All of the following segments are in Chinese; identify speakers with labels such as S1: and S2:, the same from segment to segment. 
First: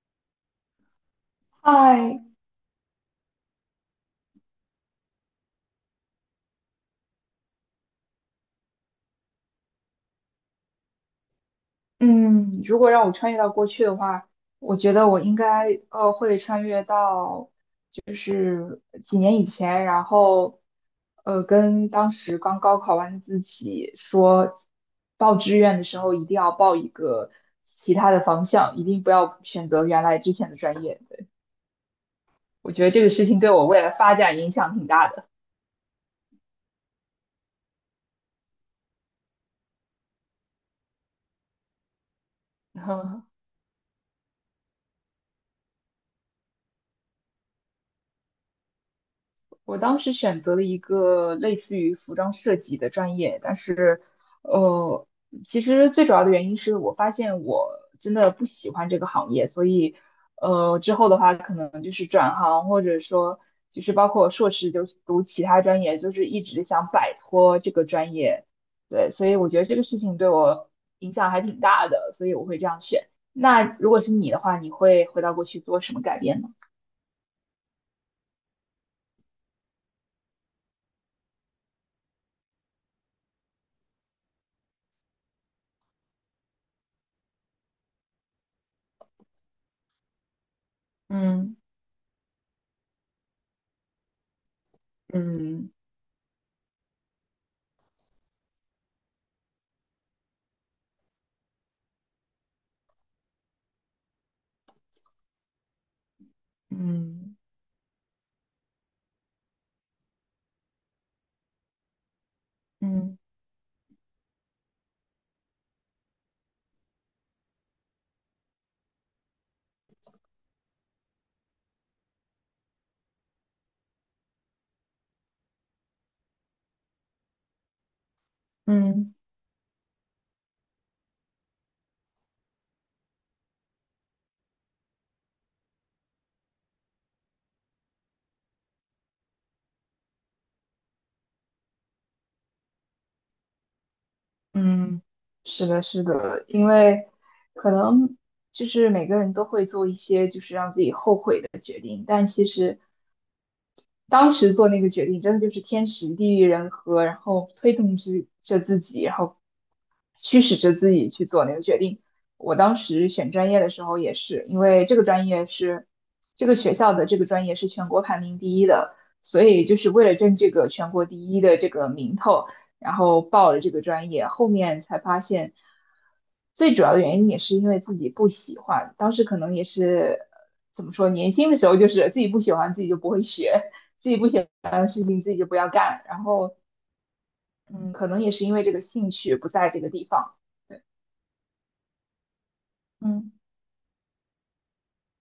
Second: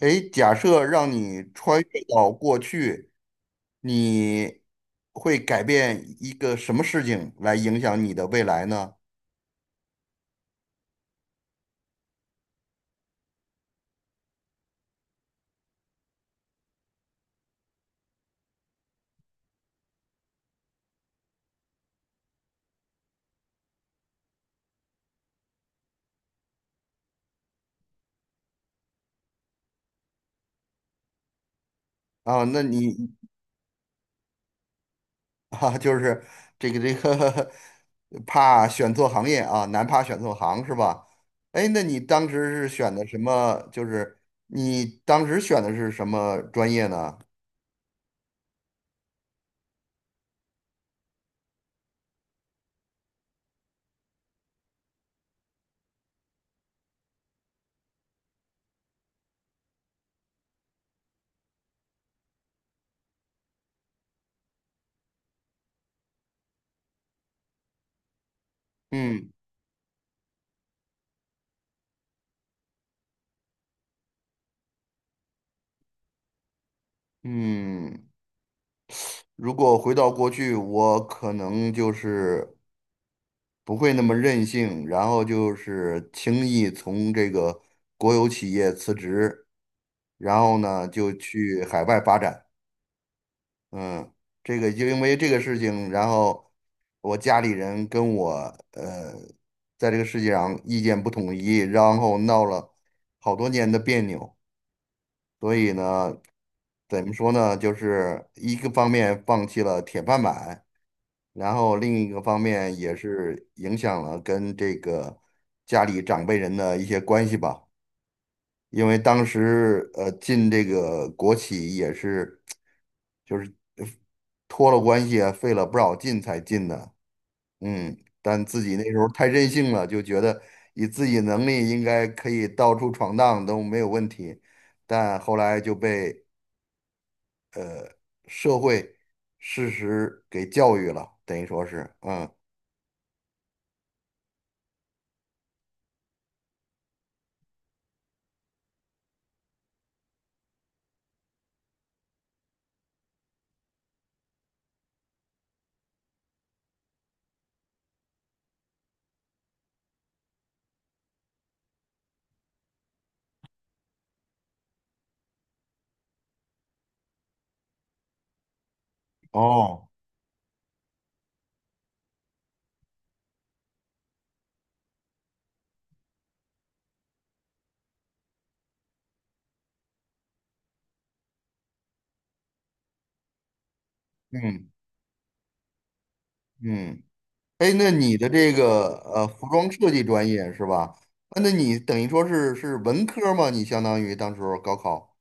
S1: 诶，假设让你穿越
S2: 嗨，
S1: 到过去，你会改变一个什么事情来影响你的未来呢？
S2: 嗯，如果让我穿越到过去的话，我觉得我应该会穿越到就是几年以前，然后跟当时刚高考完的自己说，报志愿的时候一定要报一个其他的方向，一定不要选择原来之前的专业。对，
S1: 啊，那
S2: 我觉得这个
S1: 你
S2: 事情对我未来发展影响挺大的。
S1: 啊，就是这个 怕选错行业啊，难怕选错行是吧？诶，那你当时是选的什 么？就是你当时选的是什么专业呢？
S2: 我当时选择了一个类似于服装设计的专业，但是，呃，其实最主要的原因是我发现我真的不喜欢这个行业，所以，之后的话可能就是转行，或者说就是包括硕士就是读其他专业，就是一直想摆脱这个专业，对，所
S1: 嗯
S2: 以我觉得这个事情对我影响还挺大的，所以我会这样选。那如果是你的话，你会回到过去做什么改变呢？
S1: 嗯，如果回到过去，我可能就是。不会那么任性，然后就是轻易从这个国有企业辞职，然后呢就
S2: 嗯
S1: 去海外发展。嗯，这个就因为这个事
S2: 嗯
S1: 情，然后我家里人跟我呃在这个世界上意见不统一，然后闹了好多年的别扭，所以呢，怎么说
S2: 嗯
S1: 呢，就是一个方面放弃了铁饭碗。然后另一个方面也
S2: 嗯。
S1: 是影响了跟这个家里长辈人的一些关系吧。因为当时进这个国企也是，就是呃托了关系啊，费了不少劲才进的。嗯，但自己那时候
S2: 嗯
S1: 太任性了，就觉得以自己能力应该可以到处闯荡都没有问题。但后来就被社会事实给教育了，等于说是，嗯，
S2: 嗯，是的，是的，因为可能就是每个人都会做一些就是让自己后悔的决定，但其实当时做那个决定真的就是天时地利人和，然后推动之着自己，然后驱使着自己去做那个决定。我当时选专业的时候也是，因为这个专业是这个学校的这个专业是全国排名第一的，所以就
S1: 哦，
S2: 是为了争这个全国第一的这个名头。然后报了这个专业，后面才发现，最主要的原因也是因为自己不喜欢。当时可能也是怎么说，年轻的时候就是自己不喜欢，自己就不会学，自己不喜欢
S1: 嗯
S2: 的事情自己就不要干。然后，
S1: 嗯。哎，那
S2: 嗯，可
S1: 你
S2: 能
S1: 的
S2: 也是
S1: 这
S2: 因为这个
S1: 个
S2: 兴趣
S1: 服
S2: 不在
S1: 装
S2: 这
S1: 设
S2: 个
S1: 计
S2: 地
S1: 专
S2: 方。
S1: 业是
S2: 对
S1: 吧？啊，那你等于说是是文
S2: 嗯。
S1: 科吗？你相当于当时候高考，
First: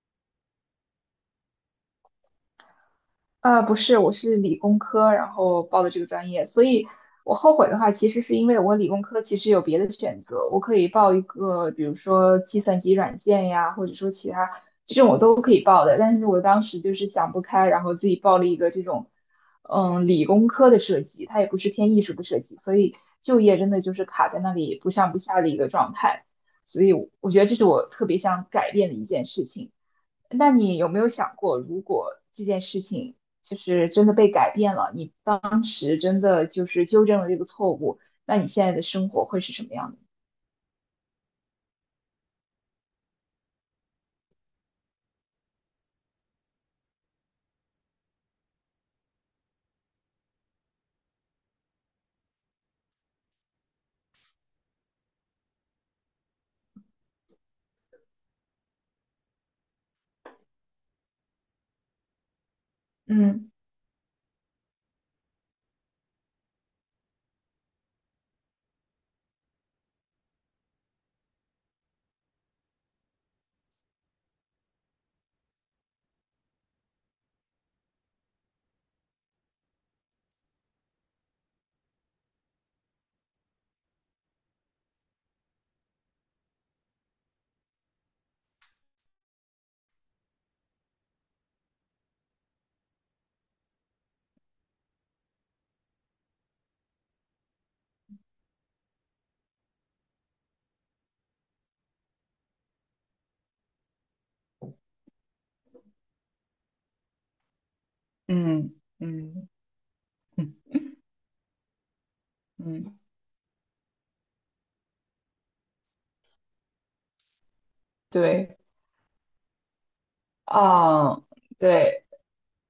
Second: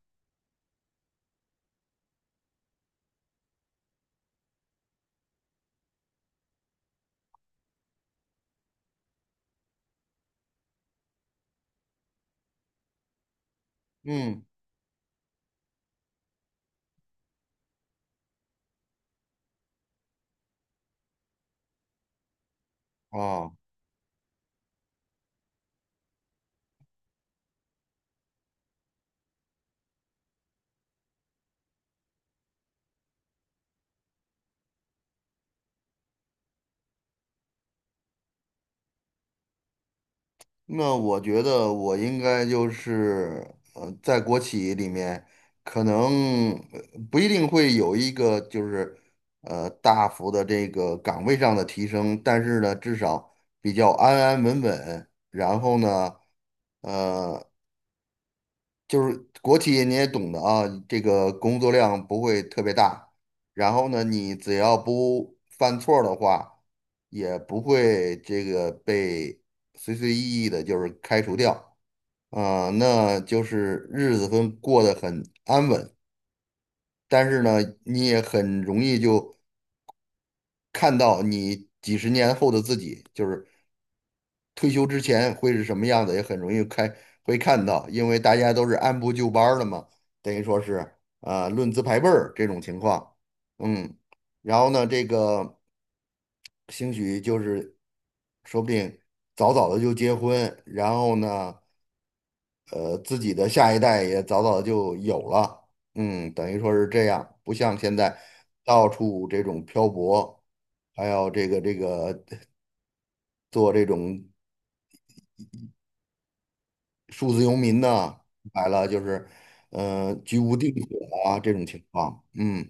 S2: 不是，我是理工科，然后报的这个专业，所以我后悔的话，其实是因为我理工科其实有别的选择，我可以报一个，比如说计算机软件呀，或者说其
S1: 嗯，
S2: 他这种我都可以报的，但是我当时就是想不开，然后自己报了一个这种，嗯，理工科的设计，它也不是偏艺术的设计，所以就
S1: 啊，
S2: 业真的就是卡在那里不上不下的一个状态，所以我觉得这是我特别想改变的一件事情。那你有没有想过，如果这件事情就是真的被改变了，你当时真的就是纠正了这个错误，那你现在的生活会是什么样的？
S1: 那我觉得我应该就是在国企里面，可能不一定会有一个就是大幅的这个岗位上的提升，但是呢，至少比较安安稳稳，然后呢。呃。就是国企你也懂的啊，这个工作量不会特别大，
S2: 嗯
S1: 然后呢，你只要不犯错儿的话，也不会这个被随随意意的就是开除掉啊，那就是日子会过得很安稳，但是呢，你也很容易就看到你几十年后的自己，就是退休之前会是什么样子，也很容易开会看到，因为大家都是按部就班儿的嘛，等于说是啊、论资排辈儿这种情况，嗯，然后呢，这个兴许就是说不定早早的就结婚，然后呢，自己的下一代也早早就有了，嗯，等于说是这样，不像现在
S2: 嗯
S1: 到处这
S2: 嗯
S1: 种漂泊，
S2: 嗯
S1: 还有这个
S2: 嗯，
S1: 做这种。数字游民呢，
S2: 对
S1: 来了就是，居无定所
S2: 啊，
S1: 啊这种情
S2: 对
S1: 况。嗯，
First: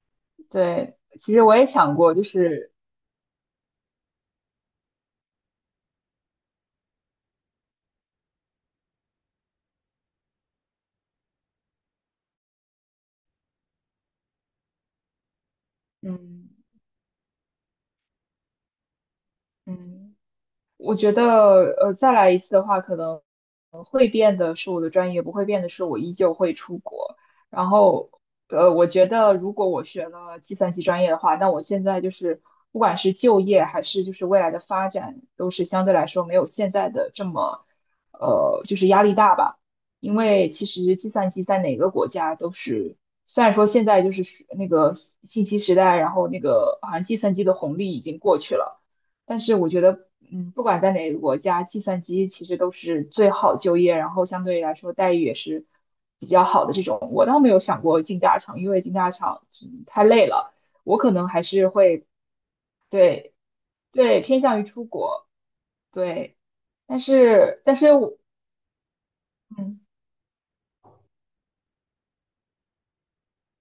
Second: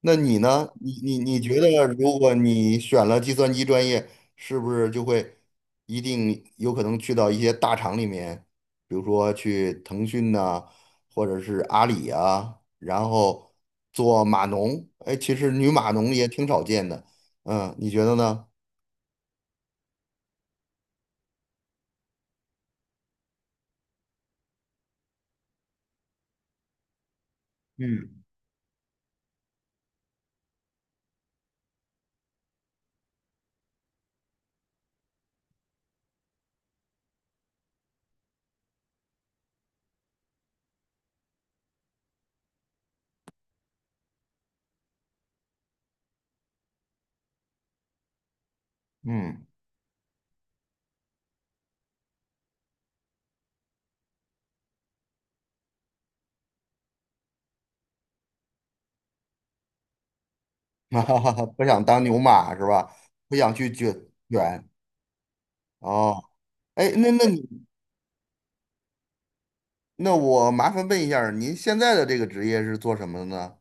S1: 那你呢？你
S2: 对，
S1: 你
S2: 其
S1: 你
S2: 实我
S1: 觉
S2: 也
S1: 得，
S2: 想过，
S1: 如
S2: 就
S1: 果
S2: 是
S1: 你选了计算机专业，是不是就会一定有可能去到一些大厂里面，比如说去腾讯呐、或者是阿里啊，然后做码农？哎，其实女码农也挺
S2: 嗯
S1: 少见的。嗯，你觉得呢？
S2: 嗯，我觉得，再来一次的话，可能会变的是我的专业，不会变的是我依旧会出国。然后，
S1: 嗯
S2: 我觉得如果我学了计算机专业的话，那我现在就是不管是就业还是就是未来的发展，都是相对来说没有现在的这么，就是压力大吧。因为其实计算机在哪个国家都是，虽然说现在就是那个信息时代，然后那个好像计算机的红利已经过去了。但
S1: 嗯，
S2: 是我觉得，嗯，不管在哪个国家，计算机其实都是最好就业，然后相对来说待遇也是比较好的这种。我倒没有想过进大厂，因为进大厂，嗯太累了，我
S1: 哈
S2: 可能
S1: 哈
S2: 还
S1: 哈，不
S2: 是
S1: 想当
S2: 会
S1: 牛马是吧？
S2: 对
S1: 不想去卷
S2: 对偏向于
S1: 卷。
S2: 出国，
S1: 哦，
S2: 对。
S1: 哎，
S2: 但
S1: 那你
S2: 是，但是我，嗯，
S1: 那我麻烦问一下儿您现在的这个职业是做什么的呢？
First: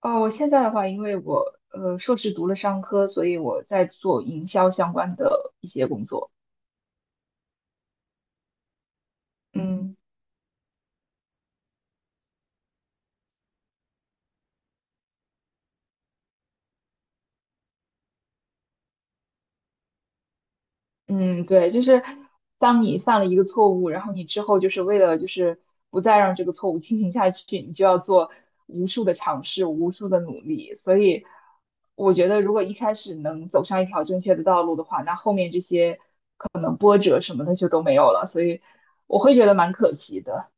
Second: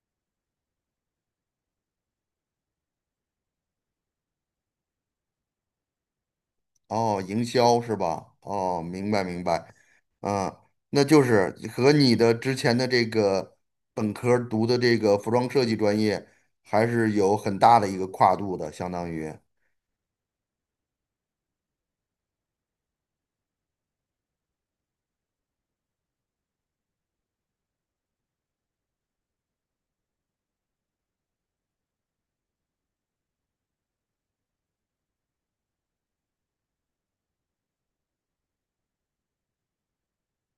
S2: 哦，我现在的话，因为我硕士读了商科，所以我在做营销相关的一些工作，
S1: 哦，营销是吧？哦，明白明白，
S2: 嗯。
S1: 嗯，那就是和你的之前的这个本科儿读的这个服装设计专业还是有很大的一个跨度的，相当于，
S2: 嗯，对，就是当你犯了一个错误，然后你之后就是为了就是不再让这个错误进行下去，你就要做无数的尝试，无数的努力。所以我觉得，如果一开始能走上一条正确的道路的话，那后面这些可能波折什么的就都没有了。所以我会觉得蛮可惜的。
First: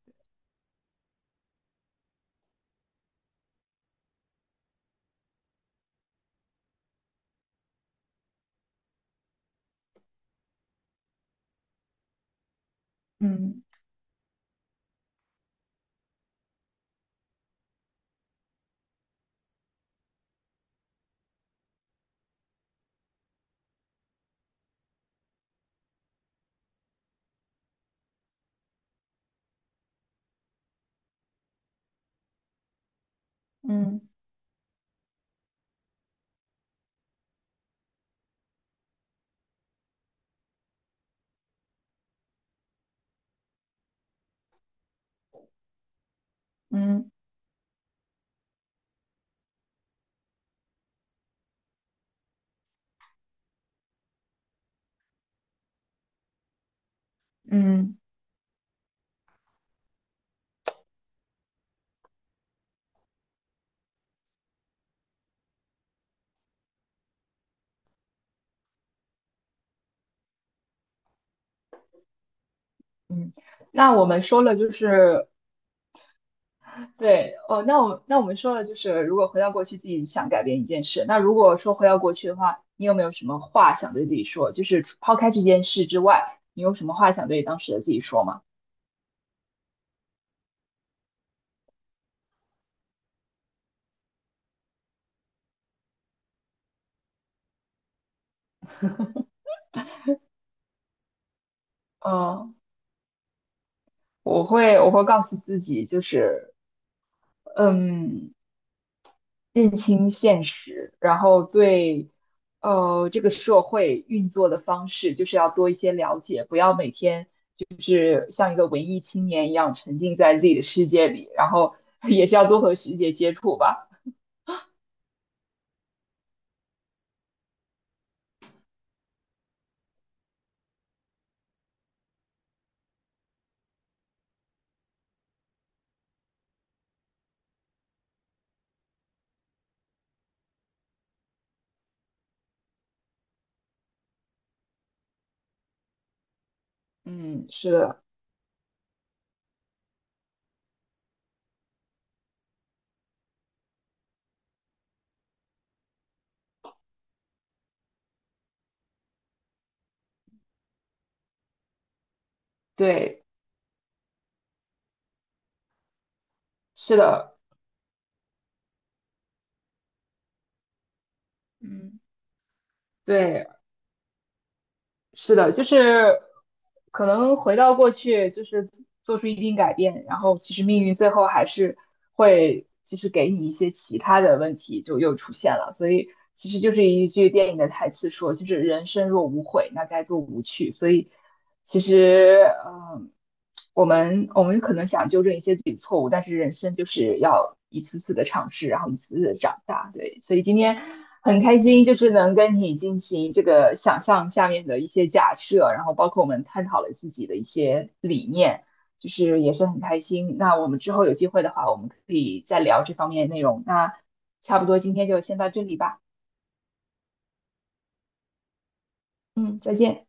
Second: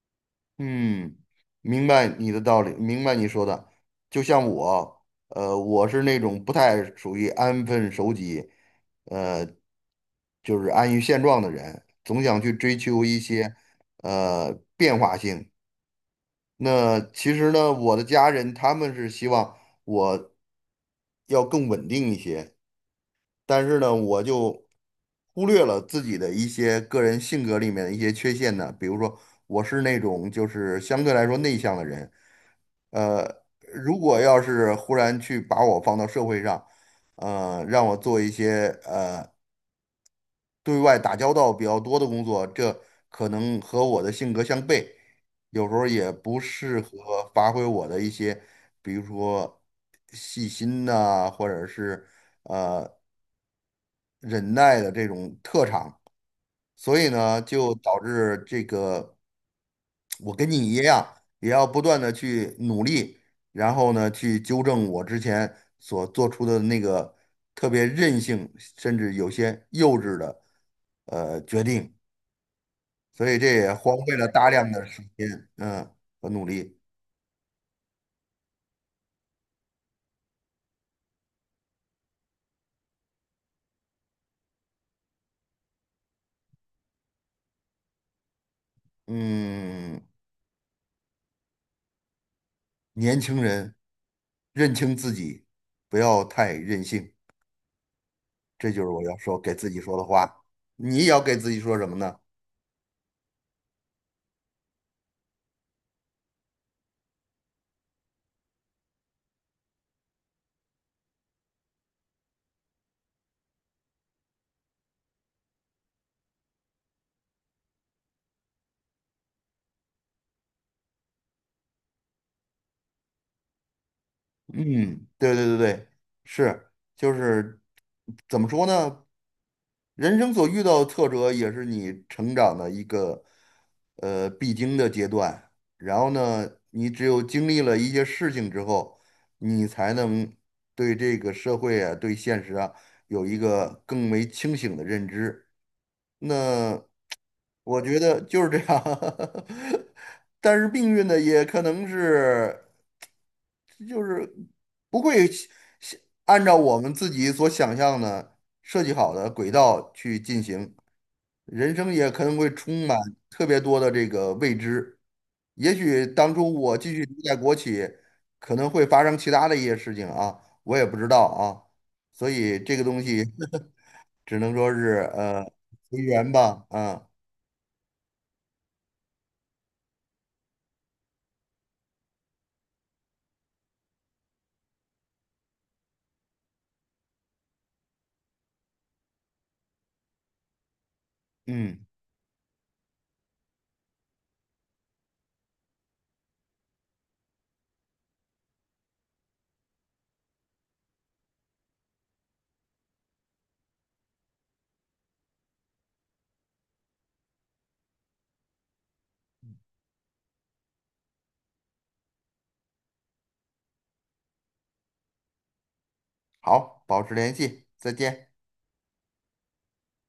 S1: 嗯，明白你的道理，明白你说的，就像我，我是那种不太属于安分守己。呃，就是安于现状的人，总想去追求一些
S2: 嗯
S1: 变化性。那其实呢，我的家人他们是希望我要更稳定一些，但是呢，我就忽略了自己的一些个人性格里面的一些缺陷呢，比如说我是那种就是相对来说内向的人，呃，如
S2: 嗯
S1: 果要是忽然去把我放到社会上，让我做一些对外打交道比较多的工作，这可能和我的性格相悖，有时候也不适
S2: 嗯
S1: 合发挥我的一些，比如说细心呐、或者是呃忍耐的这种特长，所以呢，就
S2: 嗯
S1: 导致这个我跟你一样，也要不断的去努力，然后呢，去纠正我之前所做出的那个特别任性，甚至有些幼稚的决定。所
S2: 嗯，
S1: 以这也
S2: 那
S1: 荒
S2: 我
S1: 废
S2: 们
S1: 了
S2: 说
S1: 大
S2: 了就
S1: 量的时
S2: 是
S1: 间，嗯，和努力。
S2: 对，哦，那我们说了，就是如果回到过去，自己想改变一件事，那如果说回到过去的话，你有没有什么话想对自己说？就是除抛开这件事之外，你有什么话想对当时的自己说吗？
S1: 嗯，年轻人认清自己，不要太任性，这就是我要说给自己说的话。你也要给自己说什么呢？
S2: 嗯，我会告诉自己，就是嗯，认清现实，然后对这个社会运作的方式，就是要多一些了解，不要每天像一个文艺青年一样沉浸在自己的世界里，然后 也是要多和世界接触吧。
S1: 嗯，对对对对，是，就是怎么说呢？人生所遇到的挫折也是你成长的一个必经的阶段。然后呢，你只有经历了一些事情之后，你才能对这个社会啊、对现实啊有一个更为清醒的认知。那
S2: 嗯，是
S1: 我觉
S2: 的，
S1: 得就是这样，但是命运呢，也可能是就是不会想按照我们自己所想象的设计好的轨道去进行，人生也可能会充满
S2: 对，
S1: 特别多的这个未知。也许当初我继
S2: 是
S1: 续留在
S2: 的，
S1: 国企，可能会发生其他的一些事情啊，我也不知道啊，
S2: 嗯
S1: 所以这个东西
S2: 对，
S1: 只能说是
S2: 是的，就
S1: 随
S2: 是
S1: 缘吧，
S2: 可
S1: 啊，
S2: 能回到过去，就是做出一定改变，然后其实命运最后还是会就是给你一些其他的问题就又出现了，所以其实就是一句电影的台词说，就是人生若无悔，那该多无趣。所以其
S1: 嗯。
S2: 实，嗯。我们可能想纠正一些自己的错误，但是人生就是要一次次的尝试，然后一次次的长大。对，所以今天很开心，就是能跟你进行这个想象下面的一些假设，然后包括我们探讨了自己的一些理念，就是也是很开心。那我们之后有机会的话，我们可以再聊这方面的内容。那差不多今天就先到这里吧，
S1: 好，保持联系，再见。
S2: 嗯，再见。